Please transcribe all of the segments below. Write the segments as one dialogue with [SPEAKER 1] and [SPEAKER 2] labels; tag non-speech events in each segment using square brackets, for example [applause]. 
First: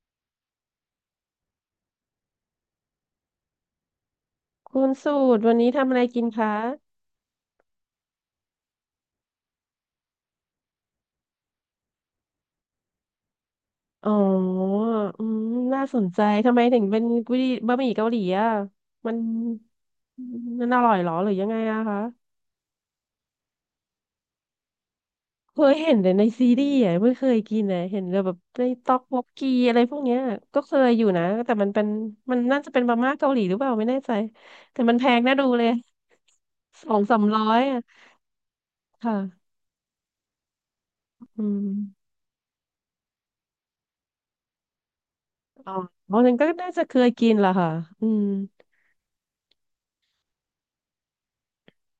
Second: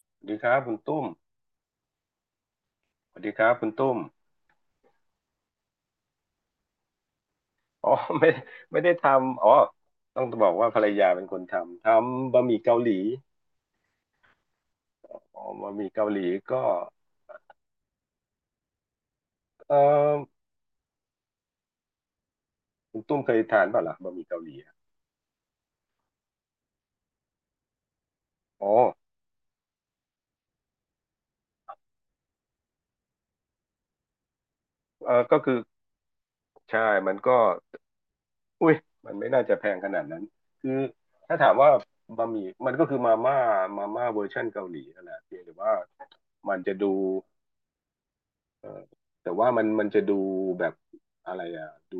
[SPEAKER 1] สวัสดีครับคุณตุ้มสวัสดีครับคุณตุ้ม
[SPEAKER 2] คุณสูตรวันนี้ทำอะไรกินคะ
[SPEAKER 1] อ๋อ [laughs] ไม่ไม่ได้ทำอ๋อต้องบอกว่าภรรยาเป็นคนทำบะหมี่เกาหลี
[SPEAKER 2] อ๋ออืม
[SPEAKER 1] อ๋อบะห
[SPEAKER 2] น่า
[SPEAKER 1] มี่
[SPEAKER 2] ส
[SPEAKER 1] เกา
[SPEAKER 2] น
[SPEAKER 1] ห
[SPEAKER 2] ใจ
[SPEAKER 1] ลี
[SPEAKER 2] ทำไม
[SPEAKER 1] ก็
[SPEAKER 2] ถึงเป็นกุยบะหมี่เกาหลีอ่ะมัน
[SPEAKER 1] เออ
[SPEAKER 2] มันอร่อยเหรอหรือยังไงอะคะ
[SPEAKER 1] คุณตุ้มเคยทานเปล่าล่ะบะหมี่เกาหลีอะ
[SPEAKER 2] เคยเห็นแต่ในซีรีส์อะไม่เคยกินเลยเห็นแต่แบบใน
[SPEAKER 1] อ๋อ
[SPEAKER 2] ต๊อกบกกีอะไรพวกเนี้ยก็เคยอยู่นะแต่มันเป็นมันน่าจะเป็นมาม่าเกาหลีหรือเปล่าไม่แน่ใจแต่มันแพ
[SPEAKER 1] เอ
[SPEAKER 2] ง
[SPEAKER 1] อ
[SPEAKER 2] น่า
[SPEAKER 1] ก็
[SPEAKER 2] ดู
[SPEAKER 1] คือ
[SPEAKER 2] เลย
[SPEAKER 1] ใช่
[SPEAKER 2] [laughs] สอง
[SPEAKER 1] มัน
[SPEAKER 2] สาม
[SPEAKER 1] ก็
[SPEAKER 2] ร้อยอะ
[SPEAKER 1] อุ้ยมันไม่น่า
[SPEAKER 2] ค่ะ
[SPEAKER 1] จะแพงขนาดนั้นคือถ้า
[SPEAKER 2] อื
[SPEAKER 1] ถามว่า
[SPEAKER 2] ม
[SPEAKER 1] บะหมี่มันก็คือมาม่ามาม่าเวอร์ชันเกาหลีนั่นแหละเพียงแต่
[SPEAKER 2] อ๋
[SPEAKER 1] ว่า
[SPEAKER 2] อเพราะฉะนั้นก็
[SPEAKER 1] มัน
[SPEAKER 2] น่า
[SPEAKER 1] จะ
[SPEAKER 2] จะ
[SPEAKER 1] ดู
[SPEAKER 2] เคยกินล่ะค่ะอืม
[SPEAKER 1] เออแต่ว่ามันจะดูแบบอะไรอ่ะดู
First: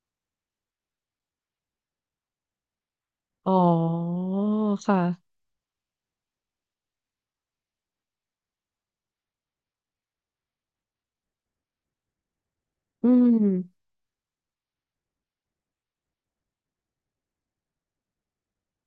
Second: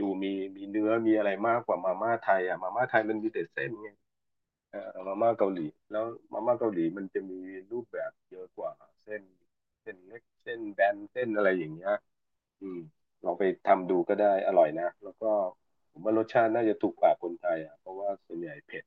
[SPEAKER 1] ดูมีเนื้อมีอะไรมากกว่ามาม่าไทยอ่ะมาม่าไทยมันมีแต่
[SPEAKER 2] อ๋อ
[SPEAKER 1] เส้นไงเออมาม่า
[SPEAKER 2] ค่ะ
[SPEAKER 1] เกาหลีแล้วมาม่าเกาหลีมันจะมีรูปแบบเยอะกว่าเส้นเล็กเส้นแบนเส้นอะไรอย่างเงี้ยอืม
[SPEAKER 2] อื
[SPEAKER 1] ลองไป
[SPEAKER 2] ม
[SPEAKER 1] ทำดูก็ได้อร่อยนะแล้วก็ผมว่ารสชาติน่าจะถูกปากคนไทยอ่ะเพราะว่าส่วนใหญ่เผ็ด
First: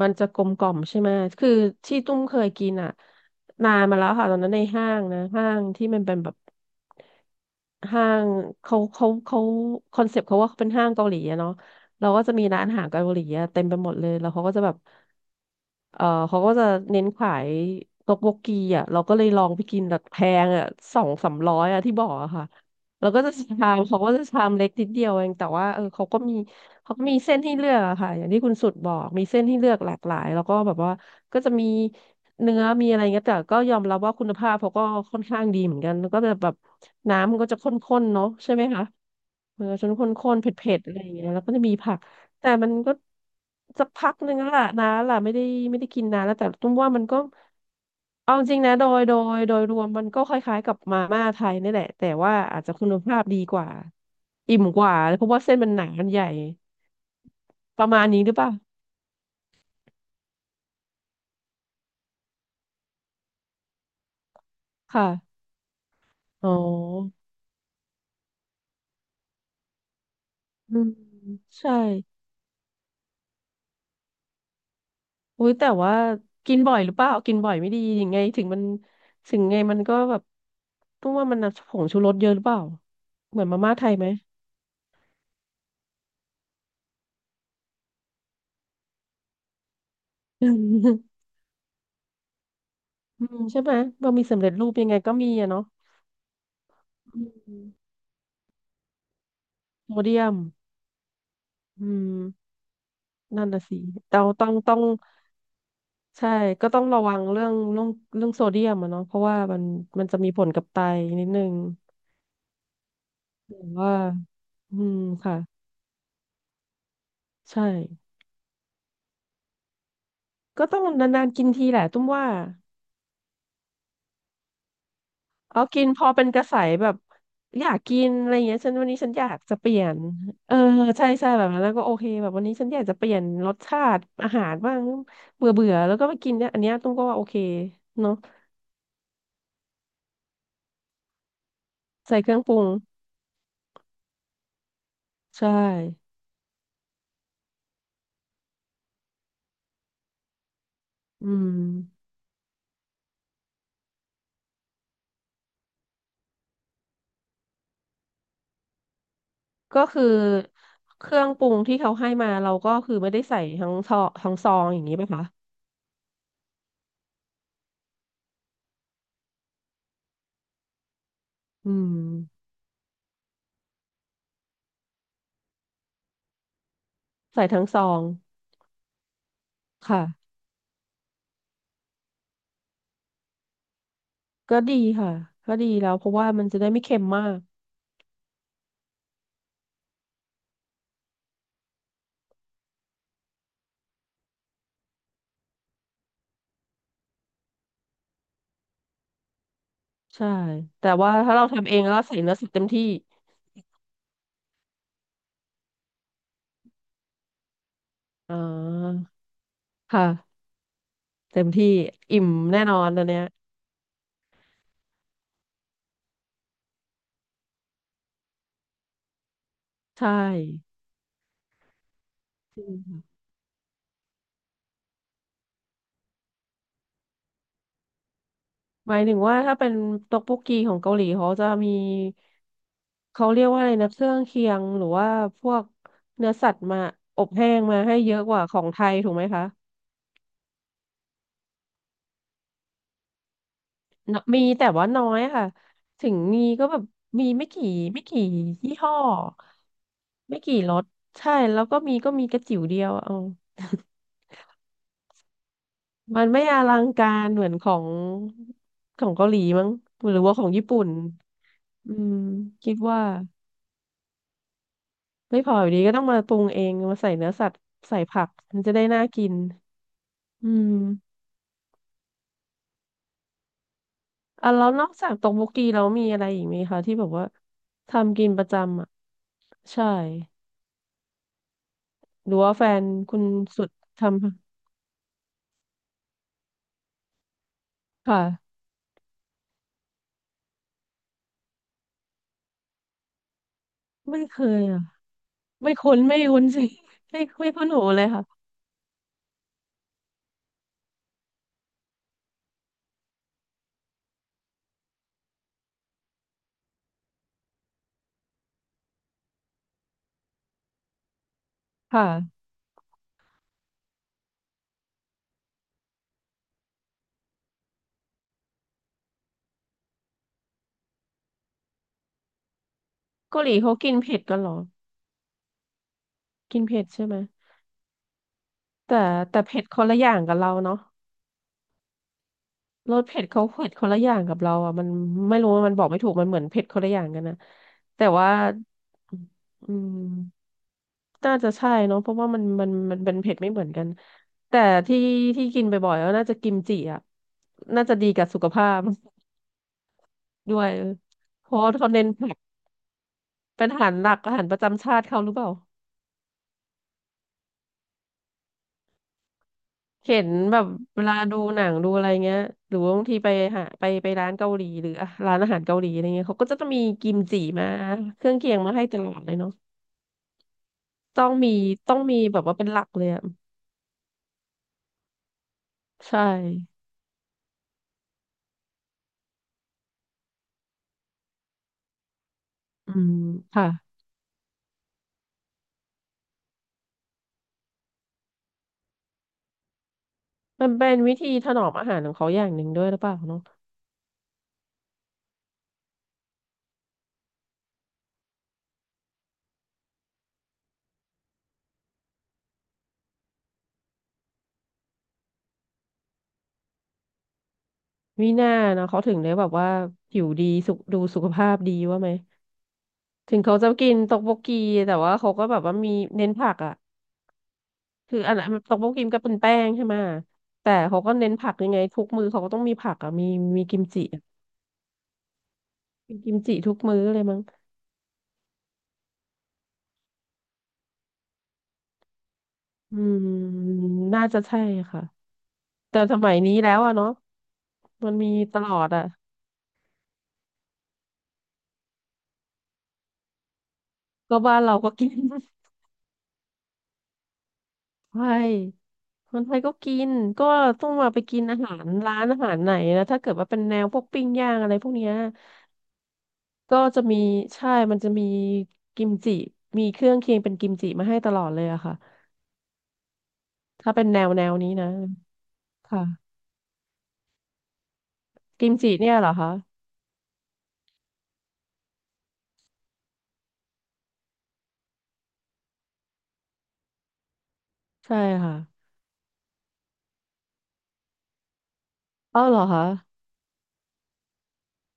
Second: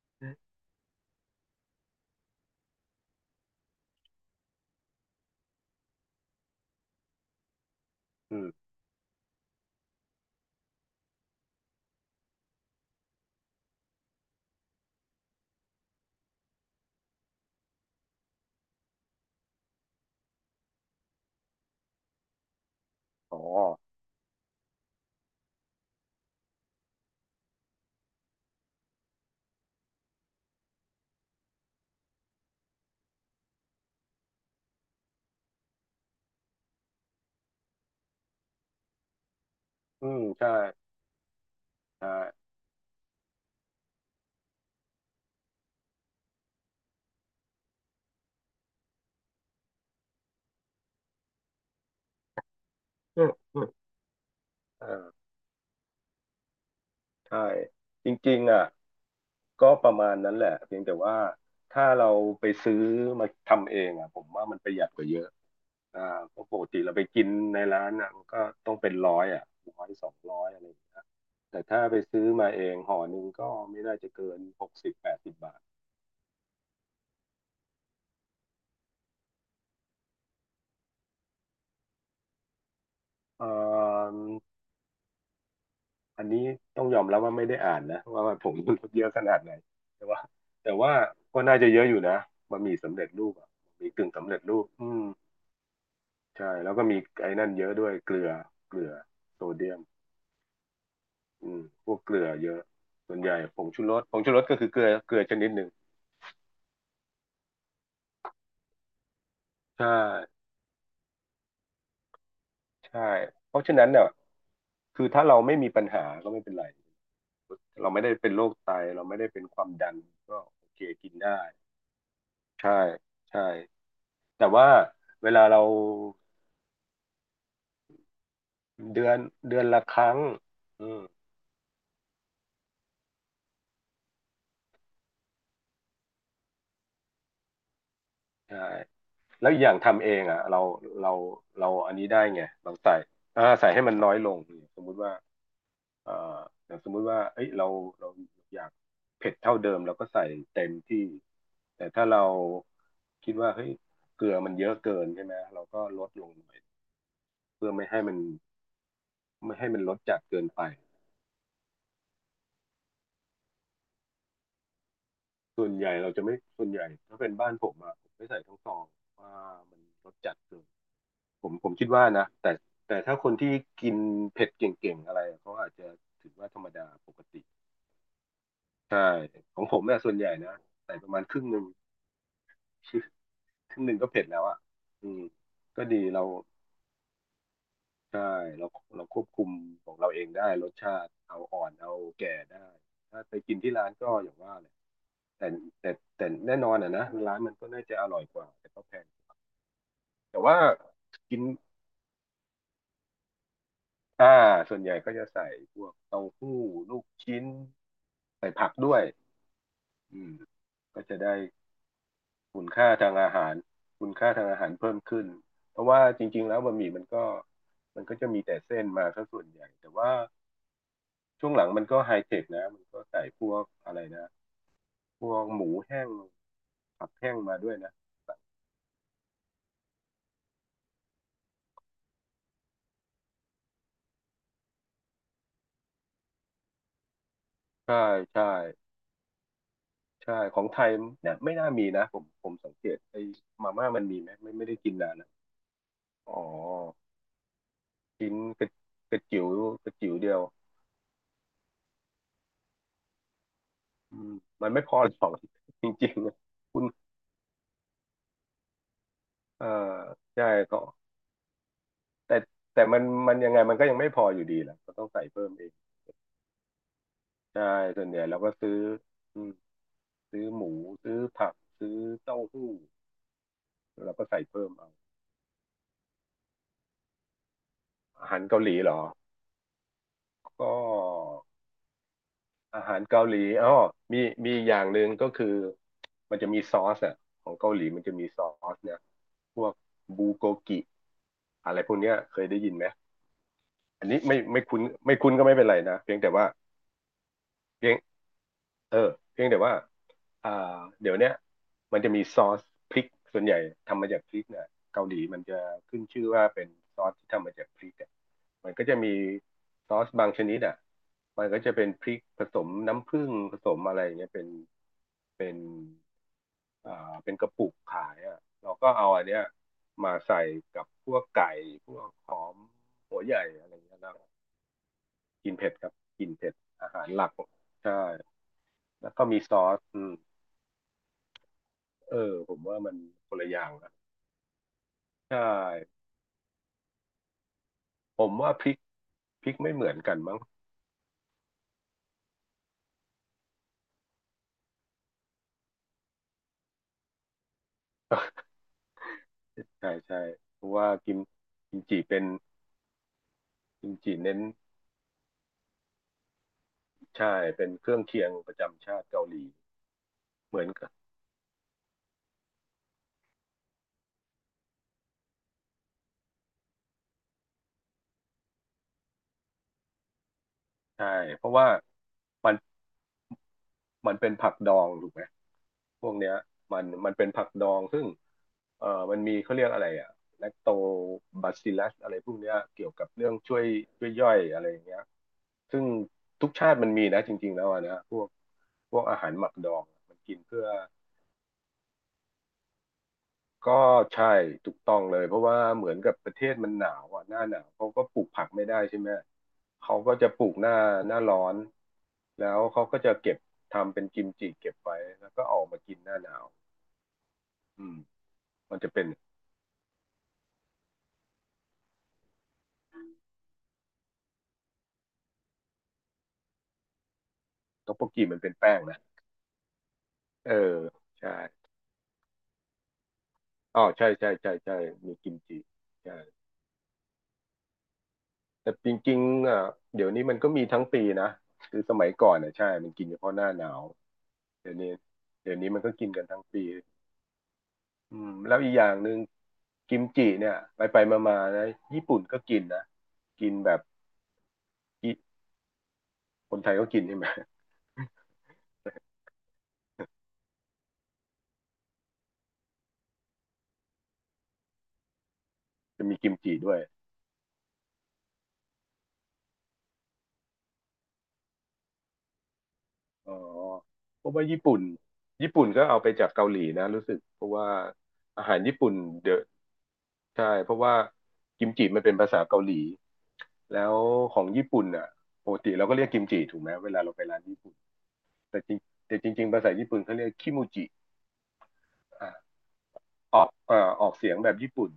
[SPEAKER 2] มันจะกลมก
[SPEAKER 1] [laughs]
[SPEAKER 2] ล่อมใช่ไหมคือที่ตุ้มเคยกินอ่ะนานมาแล้วค่ะตอนนั้นในห้างนะห้างที่มันเป็นแบบห้าง
[SPEAKER 1] อืม
[SPEAKER 2] เขาคอนเซ็ปต์เขาว่าเขาเป็นห้างเกาหลีอะเนาะเราก็จะมีร้านอาหารเกาหลีอะเต็มไปหมดเลยแล้วเขาก็จะแบบ เขาก็จะเน้นขายต๊อกโบกีอ่ะเราก็เลยลองไปกินแบบแพงอ่ะสองสามร้อยอ่ะที่บอกอะค่ะเราก็จะ
[SPEAKER 1] อ๋อ
[SPEAKER 2] ชาม [laughs] เขาก็จะชามเล็กนิดเดียวเองแต่ว่าเขาก็มีเขาก็มีเส้นให้เลือกอะค่ะอย่างที่คุณสุดบอกมีเส้นให้เลือกหลากหลายแล้วก็แบบว่าก็จะมีเนื้อมีอะไรเงี้ยแต่ก็ยอมรับว่าคุณภาพเขาก็ค่อนข้างดีเหมือนกันแล้วก็จะแบบน้ำมันก็จะข้นๆเนาะใช่ไหมคะมันก็จะข
[SPEAKER 1] อืม
[SPEAKER 2] ้นๆเผ
[SPEAKER 1] ใช่
[SPEAKER 2] ็ดๆอะไรอย่างเงี้ยแล้วก็จะมีผัก
[SPEAKER 1] ใช่
[SPEAKER 2] แต่มันก็สักพักหนึ่งแล้วล่ะนะล่ะไม่ได้กินนานแล้วแต่ตุ้มว่ามันก็เอาจริงนะโดยรวมมันก็คล้ายๆกับมาม่าไทยนี่แหละแต่ว่าอาจจะคุณภา
[SPEAKER 1] อื
[SPEAKER 2] พ
[SPEAKER 1] ม
[SPEAKER 2] ดีก
[SPEAKER 1] อืม
[SPEAKER 2] ว่าอิ่มก
[SPEAKER 1] เอ
[SPEAKER 2] ว่า
[SPEAKER 1] อ
[SPEAKER 2] เพราะว่าเส้นมันหนามันใหญ่
[SPEAKER 1] ใช่
[SPEAKER 2] ประมา
[SPEAKER 1] จ
[SPEAKER 2] ณนี้หรื
[SPEAKER 1] ริ
[SPEAKER 2] อ
[SPEAKER 1] ง
[SPEAKER 2] เปล่า
[SPEAKER 1] ๆอ่ะ ก็ประมาณนั้นแหละเพียงแต่ว่าถ้าเราไปซื้อมาทำเองอ่ะผมว่ามันประหยัดกว่าเยอะ
[SPEAKER 2] ค่ะ
[SPEAKER 1] อ่าเพราะ
[SPEAKER 2] อ๋อ
[SPEAKER 1] ปกติเราไปกินในร้านอ่ะมันก็ต้องเป็นร้อยอ่ะร้อย200อะไรอ
[SPEAKER 2] อื
[SPEAKER 1] ย่าง
[SPEAKER 2] ม
[SPEAKER 1] เงี้ยแต่
[SPEAKER 2] ใช่
[SPEAKER 1] ถ้าไปซื้อมาเองห่อหนึ่งก็ไม่น่าจะเกิน6080
[SPEAKER 2] อุ้ย
[SPEAKER 1] บาท
[SPEAKER 2] แต่ว่ากินบ่อยหรือเปล่ากินบ่อยไม่ดียังไงถึงมันถึงไงมันก็แบบตุ้มว่ามันน่ะผงชูรสเยอะหรือเปล่าเหมื
[SPEAKER 1] อ่
[SPEAKER 2] อนมาม่าไทยไหม
[SPEAKER 1] าอันนี้ต้องยอมรับว่าไม่ได้อ่านนะว่าผมมันลดเยอะขนาดไหนแต่ว่าแต่ว่า
[SPEAKER 2] [laughs]
[SPEAKER 1] ก็น่าจะเยอะอยู่นะบะหมี่สำเร็จ
[SPEAKER 2] อื
[SPEAKER 1] รูป
[SPEAKER 2] ม
[SPEAKER 1] อ่ะ
[SPEAKER 2] ใช่ไหม
[SPEAKER 1] บะหมี่กึ่ง
[SPEAKER 2] บะหมี่
[SPEAKER 1] สำเร็จ
[SPEAKER 2] สำเร็จ
[SPEAKER 1] รูป
[SPEAKER 2] รูปยั
[SPEAKER 1] อื
[SPEAKER 2] งไง
[SPEAKER 1] ม
[SPEAKER 2] ก็มีอะเนาะ
[SPEAKER 1] ใช่แล้วก็มี
[SPEAKER 2] อื
[SPEAKER 1] ไอ้นั่นเย
[SPEAKER 2] ม
[SPEAKER 1] อะด้วยเกลือเกลือโซเดียม
[SPEAKER 2] โซเดียม
[SPEAKER 1] อืม
[SPEAKER 2] อื
[SPEAKER 1] พวก
[SPEAKER 2] ม
[SPEAKER 1] เกลือเยอะส่วนใหญ่
[SPEAKER 2] นั่นน่ะสิ
[SPEAKER 1] ผง
[SPEAKER 2] เรา
[SPEAKER 1] ชูรส
[SPEAKER 2] ต้อง
[SPEAKER 1] ก็คือ
[SPEAKER 2] ต้อ
[SPEAKER 1] เก
[SPEAKER 2] ง
[SPEAKER 1] ลือชนิดหนึ่ง
[SPEAKER 2] ใช่ก็ต้องระวังเรื่องโซเดียมอะเนาะเพราะว่ามัน
[SPEAKER 1] ใช่
[SPEAKER 2] มันจะมีผลกับไตนิดนึง
[SPEAKER 1] ใช่
[SPEAKER 2] ห
[SPEAKER 1] เพ
[SPEAKER 2] รื่
[SPEAKER 1] ราะฉะนั้น
[SPEAKER 2] ว่า
[SPEAKER 1] เนี่ย
[SPEAKER 2] อืม
[SPEAKER 1] คือถ้า
[SPEAKER 2] ค่ะ
[SPEAKER 1] เราไม่มีปัญหาก็ไม่เป็นไร
[SPEAKER 2] ใช่
[SPEAKER 1] เราไม่ได้เป็นโรคไตเราไม่ได้เป็นความดันก็โอ
[SPEAKER 2] ก็ต้
[SPEAKER 1] เค
[SPEAKER 2] อง
[SPEAKER 1] กิน
[SPEAKER 2] นานๆ
[SPEAKER 1] ได้
[SPEAKER 2] กินทีแหละตุ้มว่า
[SPEAKER 1] ใช่ใช่แต่ว่าเวลาเรา
[SPEAKER 2] เอากินพอเป็นกระแสแบบอยากกินอะไรเงี้ยฉันวันนี้
[SPEAKER 1] เดื
[SPEAKER 2] ฉั
[SPEAKER 1] อ
[SPEAKER 2] น
[SPEAKER 1] น
[SPEAKER 2] อยากจะ
[SPEAKER 1] เดือน
[SPEAKER 2] เปลี่
[SPEAKER 1] ละ
[SPEAKER 2] ย
[SPEAKER 1] ค
[SPEAKER 2] น
[SPEAKER 1] รั้ง
[SPEAKER 2] เออ
[SPEAKER 1] อืม
[SPEAKER 2] ใช่ใช่แบบนั้นแล้วก็โอเคแบบวันนี้ฉันอยากจะเปลี่ยนรสชาติอาหารบ้างเบื่อเบื่อแล้วก็มากินเนี่ยอันเนี้ยตุ้มก็ว่าโอเคเนาะ
[SPEAKER 1] ใช่แล้วอีกอย่างทำเองอ่ะเราเราอันนี้
[SPEAKER 2] ใส่
[SPEAKER 1] ได้
[SPEAKER 2] เครื่อ
[SPEAKER 1] ไง
[SPEAKER 2] งปรุง
[SPEAKER 1] เราใส่ใส่ให้มันน้อยลงสมมุติว่า
[SPEAKER 2] ใช่
[SPEAKER 1] เอ่ออย่างสมมุติว่าเอ้ยเราเราอยากเผ็ดเท่าเดิมเราก็ใส่เต็มที่
[SPEAKER 2] อืม
[SPEAKER 1] แต่ถ้าเราคิดว่าเฮ้ยเกลือมันเยอะเกินใช่ไหมเราก็ลดลงหน่อยเพื่อไม่ให้มั
[SPEAKER 2] ก็
[SPEAKER 1] นลด
[SPEAKER 2] คือ
[SPEAKER 1] จัดเกินไป
[SPEAKER 2] เครื่องปรุงที่เขาให้มาเราก็คือไม่ได้ใส่ทั้งซองทั้งซองอย่างนี้ไหมคะ
[SPEAKER 1] ส่วนใหญ่ถ้าเป็นบ้านผมอะผมไม่ใส่ทั้งซองว่ามันรสจัดเกินผมผ
[SPEAKER 2] อื
[SPEAKER 1] มคิด
[SPEAKER 2] ม
[SPEAKER 1] ว่านะแต่แต่ถ้าคนที่กินเผ็ดเก่งๆอะไรเขาอาจจะถือว่าธรรมดาปกติ
[SPEAKER 2] ใส่ทั้งซอง
[SPEAKER 1] ใช่ของผมเนี่ย
[SPEAKER 2] ค่ะ
[SPEAKER 1] ส่วนใหญ่นะใส่ประมาณครึ่งหนึ่ง ครึ่งหนึ่งก็เผ็ดแล้วอ่ะ
[SPEAKER 2] ก็ดี
[SPEAKER 1] อื
[SPEAKER 2] ค่ะ
[SPEAKER 1] ม
[SPEAKER 2] ก็ดี
[SPEAKER 1] ก็
[SPEAKER 2] แล้ว
[SPEAKER 1] ดี
[SPEAKER 2] เพราะ
[SPEAKER 1] เรา
[SPEAKER 2] ว่ามันจะได้ไม่เค็มมาก
[SPEAKER 1] ใช่เราเราควบคุมของเราเองได้รสชาติเอาอ่อนเอาแก่ได้ถ้าไปกินที่ร้านก็อย่างว่าเลยแต่แต่แต่แน่นอนอ่ะนะร้านมันก็น่าจะอร่อยกว่าแต่ก็แพง
[SPEAKER 2] ใช่
[SPEAKER 1] แต่ว่า
[SPEAKER 2] แต่ว่าถ้า
[SPEAKER 1] กิน
[SPEAKER 2] เราทำเองแล้วเราใส่เนื้อสัตว์เต็มที่
[SPEAKER 1] อ่าส่วนใหญ่ก็จะใส่พวกเต้าหู้ลูกชิ้น
[SPEAKER 2] อ่
[SPEAKER 1] ใส่ผักด้ว
[SPEAKER 2] า
[SPEAKER 1] ยอืม
[SPEAKER 2] ค่ะ
[SPEAKER 1] ก็จะได้
[SPEAKER 2] เต็มที่อิ่มแน่
[SPEAKER 1] คุณ
[SPEAKER 2] นอน
[SPEAKER 1] ค่า
[SPEAKER 2] ตอน
[SPEAKER 1] ทาง
[SPEAKER 2] เนี้ย
[SPEAKER 1] อาหารคุณค่าทางอาหารเพิ่มขึ้นเพราะว่าจริงๆแล้วบะหมี่มันก็จะมีแต่เส้นมาซะส่วนใหญ่แต่
[SPEAKER 2] ใช่
[SPEAKER 1] ว่าช่วงหลังมันก็ไฮเทค
[SPEAKER 2] จ
[SPEAKER 1] นะ
[SPEAKER 2] ริง
[SPEAKER 1] มันก็
[SPEAKER 2] ค่ะ
[SPEAKER 1] ใส่พวกอะไรนะพวกหมูแห้งผักแห้งมาด้วยนะ
[SPEAKER 2] หมายถึงว่าถ้าเป็นต๊อกบกกีของเกาหลีเขาจะมีเขาเรียกว่าอะไรนะเครื่องเคียงหรือว่าพวกเนื้อสัตว์มาอบแห้งมา
[SPEAKER 1] ใช่
[SPEAKER 2] ให้เยอะก
[SPEAKER 1] ใช่
[SPEAKER 2] ว่าของไทยถูกไหมคะ
[SPEAKER 1] ใช่ของไทยเนี่ยไม่น่ามีนะผมสังเกตไอ้มาม่ามัน
[SPEAKER 2] น
[SPEAKER 1] มีไหม
[SPEAKER 2] มี
[SPEAKER 1] ไม่
[SPEAKER 2] แต่
[SPEAKER 1] ไม่ได้
[SPEAKER 2] ว่า
[SPEAKER 1] กิน
[SPEAKER 2] น้อ
[SPEAKER 1] นาน
[SPEAKER 2] ย
[SPEAKER 1] แล้ว
[SPEAKER 2] ค่ะถึง
[SPEAKER 1] อ๋อ
[SPEAKER 2] มีก็แบบมีไม่กี่
[SPEAKER 1] กิน
[SPEAKER 2] ยี่ห้อ
[SPEAKER 1] กระจิ๋วกระจิ๋วเดีย
[SPEAKER 2] ไม่
[SPEAKER 1] ว
[SPEAKER 2] กี่รสใช่แล้วก็มีก็มีกระจิ๋วเดียวเอา
[SPEAKER 1] อืมมันไม่พอหรอก [laughs] จริง
[SPEAKER 2] มั
[SPEAKER 1] ๆ
[SPEAKER 2] น
[SPEAKER 1] นะ
[SPEAKER 2] ไม่อลั
[SPEAKER 1] คุณ
[SPEAKER 2] งการเหมือนของของเกาหลี
[SPEAKER 1] เอ่
[SPEAKER 2] มั้
[SPEAKER 1] อ
[SPEAKER 2] งหรือว่าข
[SPEAKER 1] ใช่
[SPEAKER 2] องญี่
[SPEAKER 1] ก็
[SPEAKER 2] ปุ่นอืม
[SPEAKER 1] แต่
[SPEAKER 2] คิด
[SPEAKER 1] แต่มั
[SPEAKER 2] ว่า
[SPEAKER 1] นยังไงมันก็ยังไม่พออยู่ดีแหละก็ต้องใส่
[SPEAKER 2] ไม่
[SPEAKER 1] เพิ่
[SPEAKER 2] พ
[SPEAKER 1] ม
[SPEAKER 2] อ
[SPEAKER 1] เอ
[SPEAKER 2] อยู่
[SPEAKER 1] ง
[SPEAKER 2] ดีก็ต้องมาปรุงเองมาใส่เนื้อสัตว์
[SPEAKER 1] ใช่
[SPEAKER 2] ใส่
[SPEAKER 1] ส่วนใหญ่
[SPEAKER 2] ผัก
[SPEAKER 1] เราก็
[SPEAKER 2] มันจะ
[SPEAKER 1] ซื้อ
[SPEAKER 2] ได้น่ากิน
[SPEAKER 1] อืมซื้อ
[SPEAKER 2] อื
[SPEAKER 1] หมู
[SPEAKER 2] ม
[SPEAKER 1] ซื้อผักซื้อเต้าหู้เราก็ใส่
[SPEAKER 2] อ่ะ
[SPEAKER 1] เพิ่
[SPEAKER 2] แล้
[SPEAKER 1] ม
[SPEAKER 2] วนอ
[SPEAKER 1] เอา
[SPEAKER 2] กจากตกโกีเรามีอะไรอีกไหมคะที่แบบว่าทำกิ
[SPEAKER 1] อา
[SPEAKER 2] น
[SPEAKER 1] หา
[SPEAKER 2] ป
[SPEAKER 1] ร
[SPEAKER 2] ระ
[SPEAKER 1] เกาหลี
[SPEAKER 2] จำ
[SPEAKER 1] เห
[SPEAKER 2] อ่ะ
[SPEAKER 1] รอ
[SPEAKER 2] ใช่
[SPEAKER 1] ก็
[SPEAKER 2] หรือว่าแฟ
[SPEAKER 1] อา
[SPEAKER 2] น
[SPEAKER 1] หาร
[SPEAKER 2] คุ
[SPEAKER 1] เกา
[SPEAKER 2] ณ
[SPEAKER 1] หลี
[SPEAKER 2] สุด
[SPEAKER 1] อ๋อ
[SPEAKER 2] ท
[SPEAKER 1] มีมีอีกอย่างหนึ่งก็คือมันจะมีซอสอ่ะของเกาหลีมัน
[SPEAKER 2] ำ
[SPEAKER 1] จะ
[SPEAKER 2] ค่ะ
[SPEAKER 1] มีซอสเนี่ยพวกบูโกกิอะไรพวกเนี้ยเคยได้ยินไหมอันนี้
[SPEAKER 2] ไม่เค
[SPEAKER 1] ไม่
[SPEAKER 2] ย
[SPEAKER 1] คุ้น
[SPEAKER 2] อ่ะ
[SPEAKER 1] ไม่คุ้นก็ไม่เป็น
[SPEAKER 2] ไม่
[SPEAKER 1] ไร
[SPEAKER 2] คุ้
[SPEAKER 1] นะ
[SPEAKER 2] น
[SPEAKER 1] เพีย
[SPEAKER 2] ไม่
[SPEAKER 1] งแต่
[SPEAKER 2] คุ้
[SPEAKER 1] ว่า
[SPEAKER 2] นสิ [laughs] ไม่คุ้นหู
[SPEAKER 1] เพียง
[SPEAKER 2] เลยค่ะ
[SPEAKER 1] เออเพียงแต่ว่าอ่าเดี๋ยวเนี้ยมันจะมีซอสพริกส่วนใหญ่ทำมาจากพริกเนี่ยเกาหลีมันจะขึ้นชื่อว่าเป็นซอสที่ทำมาจากพริกอ่ะมันก็จะมีซอสบางชนิดอ่ะมันก็จะเป็นพริก
[SPEAKER 2] ค่ะ
[SPEAKER 1] ผสมน้ำผึ้งผสมอะไรอย่างเงี้ยเป็นเป็นอ่าเป็นกระปุกขายอ่ะเราก็เอาอันเนี้ยมาใส่กับพวกไก่พวกหอมหัวให
[SPEAKER 2] เกา
[SPEAKER 1] ญ่
[SPEAKER 2] หลี
[SPEAKER 1] อะไร
[SPEAKER 2] เขา
[SPEAKER 1] อย่าง
[SPEAKER 2] กิน
[SPEAKER 1] เงี้ยนะ
[SPEAKER 2] เผ็ดกันเหรอ
[SPEAKER 1] กินเผ็ดครับกินเผ็ด
[SPEAKER 2] กินเผ็ด
[SPEAKER 1] อาหา
[SPEAKER 2] ใช่
[SPEAKER 1] ร
[SPEAKER 2] ไหม
[SPEAKER 1] หลักใช่
[SPEAKER 2] แต่
[SPEAKER 1] แล้วก็มี
[SPEAKER 2] แต่
[SPEAKER 1] ซ
[SPEAKER 2] เผ็
[SPEAKER 1] อ
[SPEAKER 2] ดค
[SPEAKER 1] ส
[SPEAKER 2] นละ
[SPEAKER 1] อื
[SPEAKER 2] อ
[SPEAKER 1] ม
[SPEAKER 2] ย่างกับเราเนาะ
[SPEAKER 1] เออผมว่ามัน
[SPEAKER 2] รสเผ็ด
[SPEAKER 1] คน
[SPEAKER 2] เขา
[SPEAKER 1] ละอย่า
[SPEAKER 2] เผ็
[SPEAKER 1] ง
[SPEAKER 2] ดคน
[SPEAKER 1] นะ
[SPEAKER 2] ละอย่างกับเราอ่ะมัน
[SPEAKER 1] ใช
[SPEAKER 2] ไม่รู้ว่ามันบอก
[SPEAKER 1] ่
[SPEAKER 2] ไม่ถูกมันเหมือนเผ็ดคนละอย่างกันนะแต่
[SPEAKER 1] ผ
[SPEAKER 2] ว่า
[SPEAKER 1] มว่าพริกไม่
[SPEAKER 2] อื
[SPEAKER 1] เหมือน
[SPEAKER 2] ม
[SPEAKER 1] กันมั้ง
[SPEAKER 2] น่าจะใช่เนาะเพราะว่ามันเป็นเผ็ดไม่เหมือนกันแต่ที่ที่กินบ่อยๆก็น่าจะกิมจิอ่ะน่าจะดีกับสุขภาพ
[SPEAKER 1] [laughs] ใช่ใช่
[SPEAKER 2] [laughs] ด้
[SPEAKER 1] เพ
[SPEAKER 2] วย
[SPEAKER 1] ราะว่ากิม
[SPEAKER 2] เพราะว่าเขา
[SPEAKER 1] จิ
[SPEAKER 2] เน้น
[SPEAKER 1] เป็น
[SPEAKER 2] ผักเป็นอา
[SPEAKER 1] กิ
[SPEAKER 2] หา
[SPEAKER 1] ม
[SPEAKER 2] รห
[SPEAKER 1] จิ
[SPEAKER 2] ลักอา
[SPEAKER 1] เน้น
[SPEAKER 2] หารประจำชาติเขาหรือเปล่า
[SPEAKER 1] ใช่เป็นเครื่องเคียงประจำชาติเกาหลี
[SPEAKER 2] เห็น
[SPEAKER 1] เห
[SPEAKER 2] แบ
[SPEAKER 1] มือ
[SPEAKER 2] บ
[SPEAKER 1] นกัน
[SPEAKER 2] เวลาดูหนังดูอะไรเงี้ยหรือว่าบางทีไปหาไปร้านเกาหลีหรืออ่ะร้านอาหารเกาหลีอะไรเงี้ยเขาก็จะต้องมีกิมจิมาเครื่องเคียงมาให้ตลอดเลยเนาะ
[SPEAKER 1] ใช่
[SPEAKER 2] ต้อง
[SPEAKER 1] เพ
[SPEAKER 2] มี
[SPEAKER 1] ราะว่า
[SPEAKER 2] แบบ
[SPEAKER 1] มัน
[SPEAKER 2] ว่าเป็นหลักเลยอะ
[SPEAKER 1] เป็นผักดองถูกไหม พวก
[SPEAKER 2] ใช่
[SPEAKER 1] เนี้ยมันเป็นผักดองซึ่งมันมีเขาเรียกอะไรอะแลคโตบาซิลัสอะไรพวกเนี้ยเกี่ย
[SPEAKER 2] อื
[SPEAKER 1] วกับ
[SPEAKER 2] ม
[SPEAKER 1] เรื่องช่วย
[SPEAKER 2] ค่ะ
[SPEAKER 1] ช่วยย่อยอะไรอย่างเงี้ยซึ่งทุกชาติมันมีนะจริงๆแล้วอะนะพวกอาหารหมักดองมันกินเพื่อ
[SPEAKER 2] มันเป็นวิธีถนอมอาหารของเขาอย่างหนึ่งด้วยหรือเปล่าเนาะ
[SPEAKER 1] ก็ใช่ถูกต้องเลยเพราะว่าเหมือนกับประเทศมันหนาวอ่ะหน้าหนาวเขาก็ปลูกผักไม่ได้ใช่ไหมเขาก็จะปลูกหน้าร้อนแล้วเขาก็จะเก็บทำเป็นกิมจิเก็บไว้แล้วก็เออกมากินหน้าหนาวอืม
[SPEAKER 2] มีหน้า
[SPEAKER 1] มัน
[SPEAKER 2] นะ
[SPEAKER 1] จะ
[SPEAKER 2] เขา
[SPEAKER 1] เป็น
[SPEAKER 2] ถึงได้แบบว่าผิวดีสุขดูสุขภาพดีว่าไหมถึงเขาจะกินตอกโบกีแต่ว่าเขาก็แบบว่ามีเน้นผักอ่ะ
[SPEAKER 1] ต็อกโบ
[SPEAKER 2] คือ
[SPEAKER 1] กี
[SPEAKER 2] อัน
[SPEAKER 1] มัน
[SPEAKER 2] นั้
[SPEAKER 1] เป็
[SPEAKER 2] น
[SPEAKER 1] น
[SPEAKER 2] ต
[SPEAKER 1] แป้
[SPEAKER 2] อก
[SPEAKER 1] ง
[SPEAKER 2] โบ
[SPEAKER 1] นะ
[SPEAKER 2] กิมก็เป็นแป้งใช่ไหม
[SPEAKER 1] เออ
[SPEAKER 2] แต่เขาก็เน้
[SPEAKER 1] ใช่
[SPEAKER 2] นผักยังไงทุกมื้อเขาก็ต้องมีผักอ่ะมีมีกิ
[SPEAKER 1] อ๋
[SPEAKER 2] ม
[SPEAKER 1] อ
[SPEAKER 2] จิ
[SPEAKER 1] ใช่
[SPEAKER 2] อะ
[SPEAKER 1] ใช่ใช่ใช่มีกิมจิ
[SPEAKER 2] มี
[SPEAKER 1] ใช่
[SPEAKER 2] กิมจิทุกมื้อเลยมั้ง
[SPEAKER 1] แต่จริงๆอ่ะเดี๋ยวนี้มันก็มีทั้งปีนะคือสมัยก่อนอ่ะใช่มัน
[SPEAKER 2] อื
[SPEAKER 1] กินเฉ
[SPEAKER 2] ม
[SPEAKER 1] พาะหน้าหนาว
[SPEAKER 2] น่าจะใช่
[SPEAKER 1] เดี๋ยวนี้
[SPEAKER 2] ค่ะ
[SPEAKER 1] มันก็
[SPEAKER 2] แต่
[SPEAKER 1] กิน
[SPEAKER 2] ส
[SPEAKER 1] กัน
[SPEAKER 2] มัย
[SPEAKER 1] ทั้ง
[SPEAKER 2] นี้
[SPEAKER 1] ปี
[SPEAKER 2] แล้วอะเนาะมั
[SPEAKER 1] อื
[SPEAKER 2] น
[SPEAKER 1] ม
[SPEAKER 2] มี
[SPEAKER 1] แล้
[SPEAKER 2] ต
[SPEAKER 1] วอี
[SPEAKER 2] ล
[SPEAKER 1] ก
[SPEAKER 2] อ
[SPEAKER 1] อ
[SPEAKER 2] ด
[SPEAKER 1] ย่าง
[SPEAKER 2] อะ
[SPEAKER 1] หนึ่งกิมจิเนี่ยไปไปมามาๆนะญี่ปุ่นก็กินนะกินแบบ
[SPEAKER 2] ก็บ้านเราก็กิน
[SPEAKER 1] ที่
[SPEAKER 2] [laughs]
[SPEAKER 1] คนไทยก็กินใช่ไหม
[SPEAKER 2] ใช่คนไทยก็กินก็ต้องมาไปกินอาหารร้านอาหารไหนนะถ้าเกิดว่าเป็นแนวพวกปิ้งย่างอะไรพวกเนี้ย
[SPEAKER 1] [laughs] จะมีกิมจิด้ว
[SPEAKER 2] ก็
[SPEAKER 1] ย
[SPEAKER 2] จะมีใช่มันจะมีกิมจิมีเครื่องเคียงเป็นกิมจิมาให้ตลอดเลยอะค่ะ
[SPEAKER 1] อ๋อ
[SPEAKER 2] ถ้าเป็นแน
[SPEAKER 1] เพ
[SPEAKER 2] ว
[SPEAKER 1] ราะว่า
[SPEAKER 2] แนว
[SPEAKER 1] ญี่
[SPEAKER 2] นี้
[SPEAKER 1] ปุ่น
[SPEAKER 2] นะ
[SPEAKER 1] ก็เอา
[SPEAKER 2] ค่ะ
[SPEAKER 1] ไปจากเกาหลีนะรู้สึกเพราะว่าอาหาร
[SPEAKER 2] กิม
[SPEAKER 1] ญี่ปุ่
[SPEAKER 2] จิ
[SPEAKER 1] น
[SPEAKER 2] เนี่ยเหร
[SPEAKER 1] เด
[SPEAKER 2] อ
[SPEAKER 1] อะ
[SPEAKER 2] คะ
[SPEAKER 1] ใช่เพราะว่ากิมจิมันเป็นภาษาเกาหลีแล้วของญี่ปุ่นอ่ะปกติเราก็เรียกกิมจิถูกไหมเวลาเราไปร้านญี่ปุ่น
[SPEAKER 2] ใช่ค่ะ
[SPEAKER 1] แต่จริงแต่จริงๆภาษาญี่ปุ่นเขาเรียกคิมูจิ
[SPEAKER 2] อ้าวเหรอคะ
[SPEAKER 1] ออกออกเสียงแบบญี่ปุ่น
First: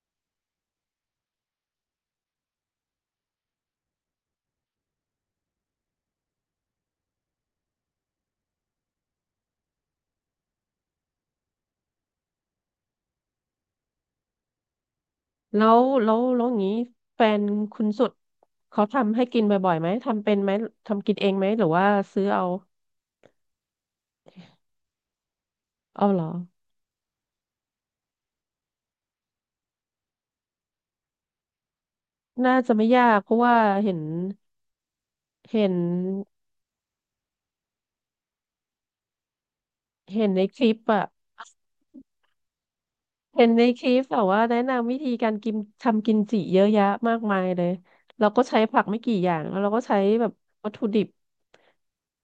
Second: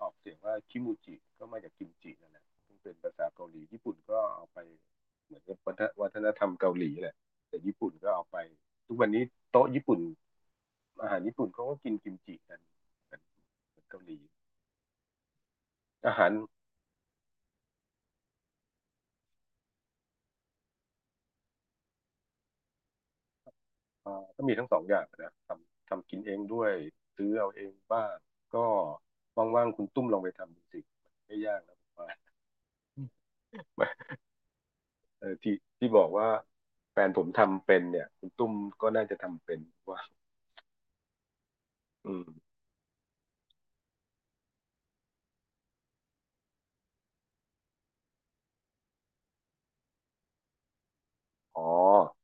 [SPEAKER 1] ออกเสียงว่าคิมูจิก็มาจากกิมจินั่นแหละซึ่งเป็นภาษาเกาหลีญี่ปุ่นก็เอาไปเหมือนกับวัฒนธรรมเกาหลีแหละแต่ญี่ปุ่นก็เอาไปทุกวันนี้โต๊ะญี่ปุ่นอาหารญี่ปุ่นเขาก็กินกิมจิกันเหมือนเกาหลี
[SPEAKER 2] แล้วแล้
[SPEAKER 1] อา
[SPEAKER 2] ว
[SPEAKER 1] หาร
[SPEAKER 2] แล้วอย่างนี้แฟนคุณสุดเขาทำให้กินบ่อยๆไหมทำเป็นไหมทำกินเองไหมหรือว่าซื้อเอา
[SPEAKER 1] ก็มีทั้งสองอย่างนะทำ
[SPEAKER 2] เอา
[SPEAKER 1] กิ
[SPEAKER 2] เห
[SPEAKER 1] น
[SPEAKER 2] รอ
[SPEAKER 1] เองด้วยซื้อเอาเองบ้างก็ว่างๆคุณตุ้มลองไปทำดูสิไม่ยากนะผมว่า
[SPEAKER 2] น่าจะไม่ยากเพราะว่าเห็น
[SPEAKER 1] เออที่
[SPEAKER 2] เห็น
[SPEAKER 1] บอกว่าแฟนผมทำเป็นเนี่ยคุณตุ้มก็น่าจะทำเป็นว่า
[SPEAKER 2] ในคลิปอะ
[SPEAKER 1] อืม
[SPEAKER 2] เห็นในคลิปแบบว่าแนะนำวิธีการกินทำกิมจิเยอะแยะมากมายเลยเราก็ใช้ผักไม่กี่อย่างแล้วเราก็ใช้แบบวัตถุดิบ
[SPEAKER 1] อ๋อ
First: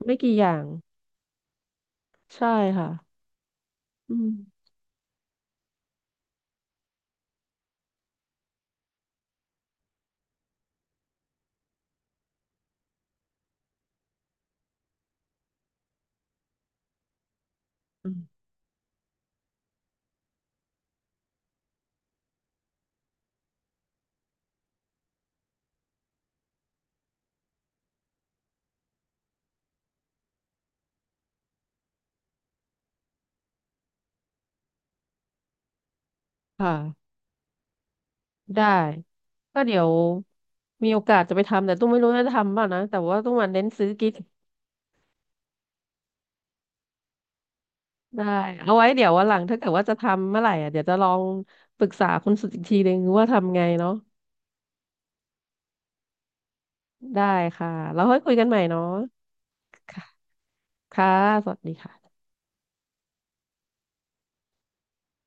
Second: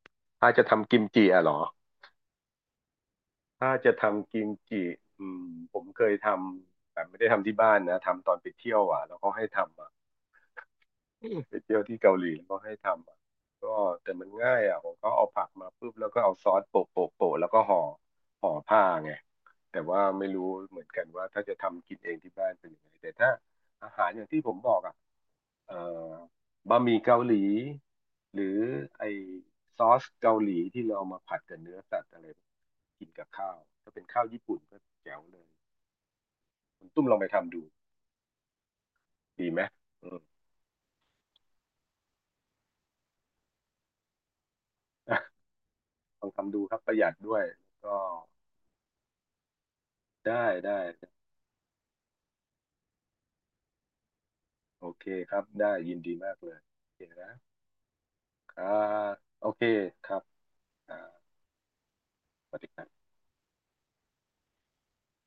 [SPEAKER 2] ไม่กี่อ
[SPEAKER 1] ถ้า
[SPEAKER 2] ย่า
[SPEAKER 1] จะ
[SPEAKER 2] ง
[SPEAKER 1] ทำกิมจิอ่ะเหรอ
[SPEAKER 2] ใช่ค่ะ
[SPEAKER 1] ถ้าจะ
[SPEAKER 2] อื
[SPEAKER 1] ทำกิม
[SPEAKER 2] ม
[SPEAKER 1] จิอืมผมเคยทำแต่ไม่ได้ทำที่บ้านนะทำตอนไปเที่ยวอ่ะแล้วเขาให้ทำอ่ะอืมไปเที่ยวที่เกาหลีแล้วก็ให้ทำอ่ะก็แต่มันง่ายอ่ะผมก็เอาผักมาปุ๊บแล้วก็เอาซอสโปะโปะโปะแล้วก็ห่อ
[SPEAKER 2] อืม
[SPEAKER 1] ผ้าไงแต่ว่าไม่รู้เหมือนกันว่าถ้าจะทำกินเองที่บ้านเป็นยังไงแต่ถ้าอาหารอย่างที่ผมบอกอ่ะ เอ่อบะหมี่เกาหลีหรือไอซอสเกาหลีที่เราเอามาผัดกับเนื้อสัตว์อะไรกินกับข้าวถ้าเป็นข้าวญี่ปุ่นก็แจ๋วเลย
[SPEAKER 2] ค่ะ
[SPEAKER 1] คุณตุ้มลองไปทำดู
[SPEAKER 2] ได้
[SPEAKER 1] ดีไห
[SPEAKER 2] ก็
[SPEAKER 1] ม
[SPEAKER 2] เดี๋ยว
[SPEAKER 1] อืม
[SPEAKER 2] มีโอกาสจะไปทำแต่ตุ้มไม่รู้จะทำเปล่านะแต่ว่าตุ้มมันเน้นซื้อกิน
[SPEAKER 1] [laughs] ลองทำดูครับประหยัดด้วยก็
[SPEAKER 2] ได้เอาไว้เดี๋ยววันหลังถ้าเกิดว่าจะทำเมื่
[SPEAKER 1] ได้
[SPEAKER 2] อไหร่อ่ะ
[SPEAKER 1] ได้
[SPEAKER 2] เดี๋ยวจะลองปรึกษาคุณสุดอีกทีหนึ่งว่าทำไงเนาะ
[SPEAKER 1] โอเคครับได้ยินดีมากเลยโอเค
[SPEAKER 2] ได้
[SPEAKER 1] นะ
[SPEAKER 2] ค่ะแล้วค่อยคุยกัน
[SPEAKER 1] ค
[SPEAKER 2] ใหม่
[SPEAKER 1] รั
[SPEAKER 2] เนาะ
[SPEAKER 1] บโอเค
[SPEAKER 2] ค่ะ
[SPEAKER 1] ครับอ่า
[SPEAKER 2] ค่ะสวัสดีค่ะ
[SPEAKER 1] สวัสดีครับ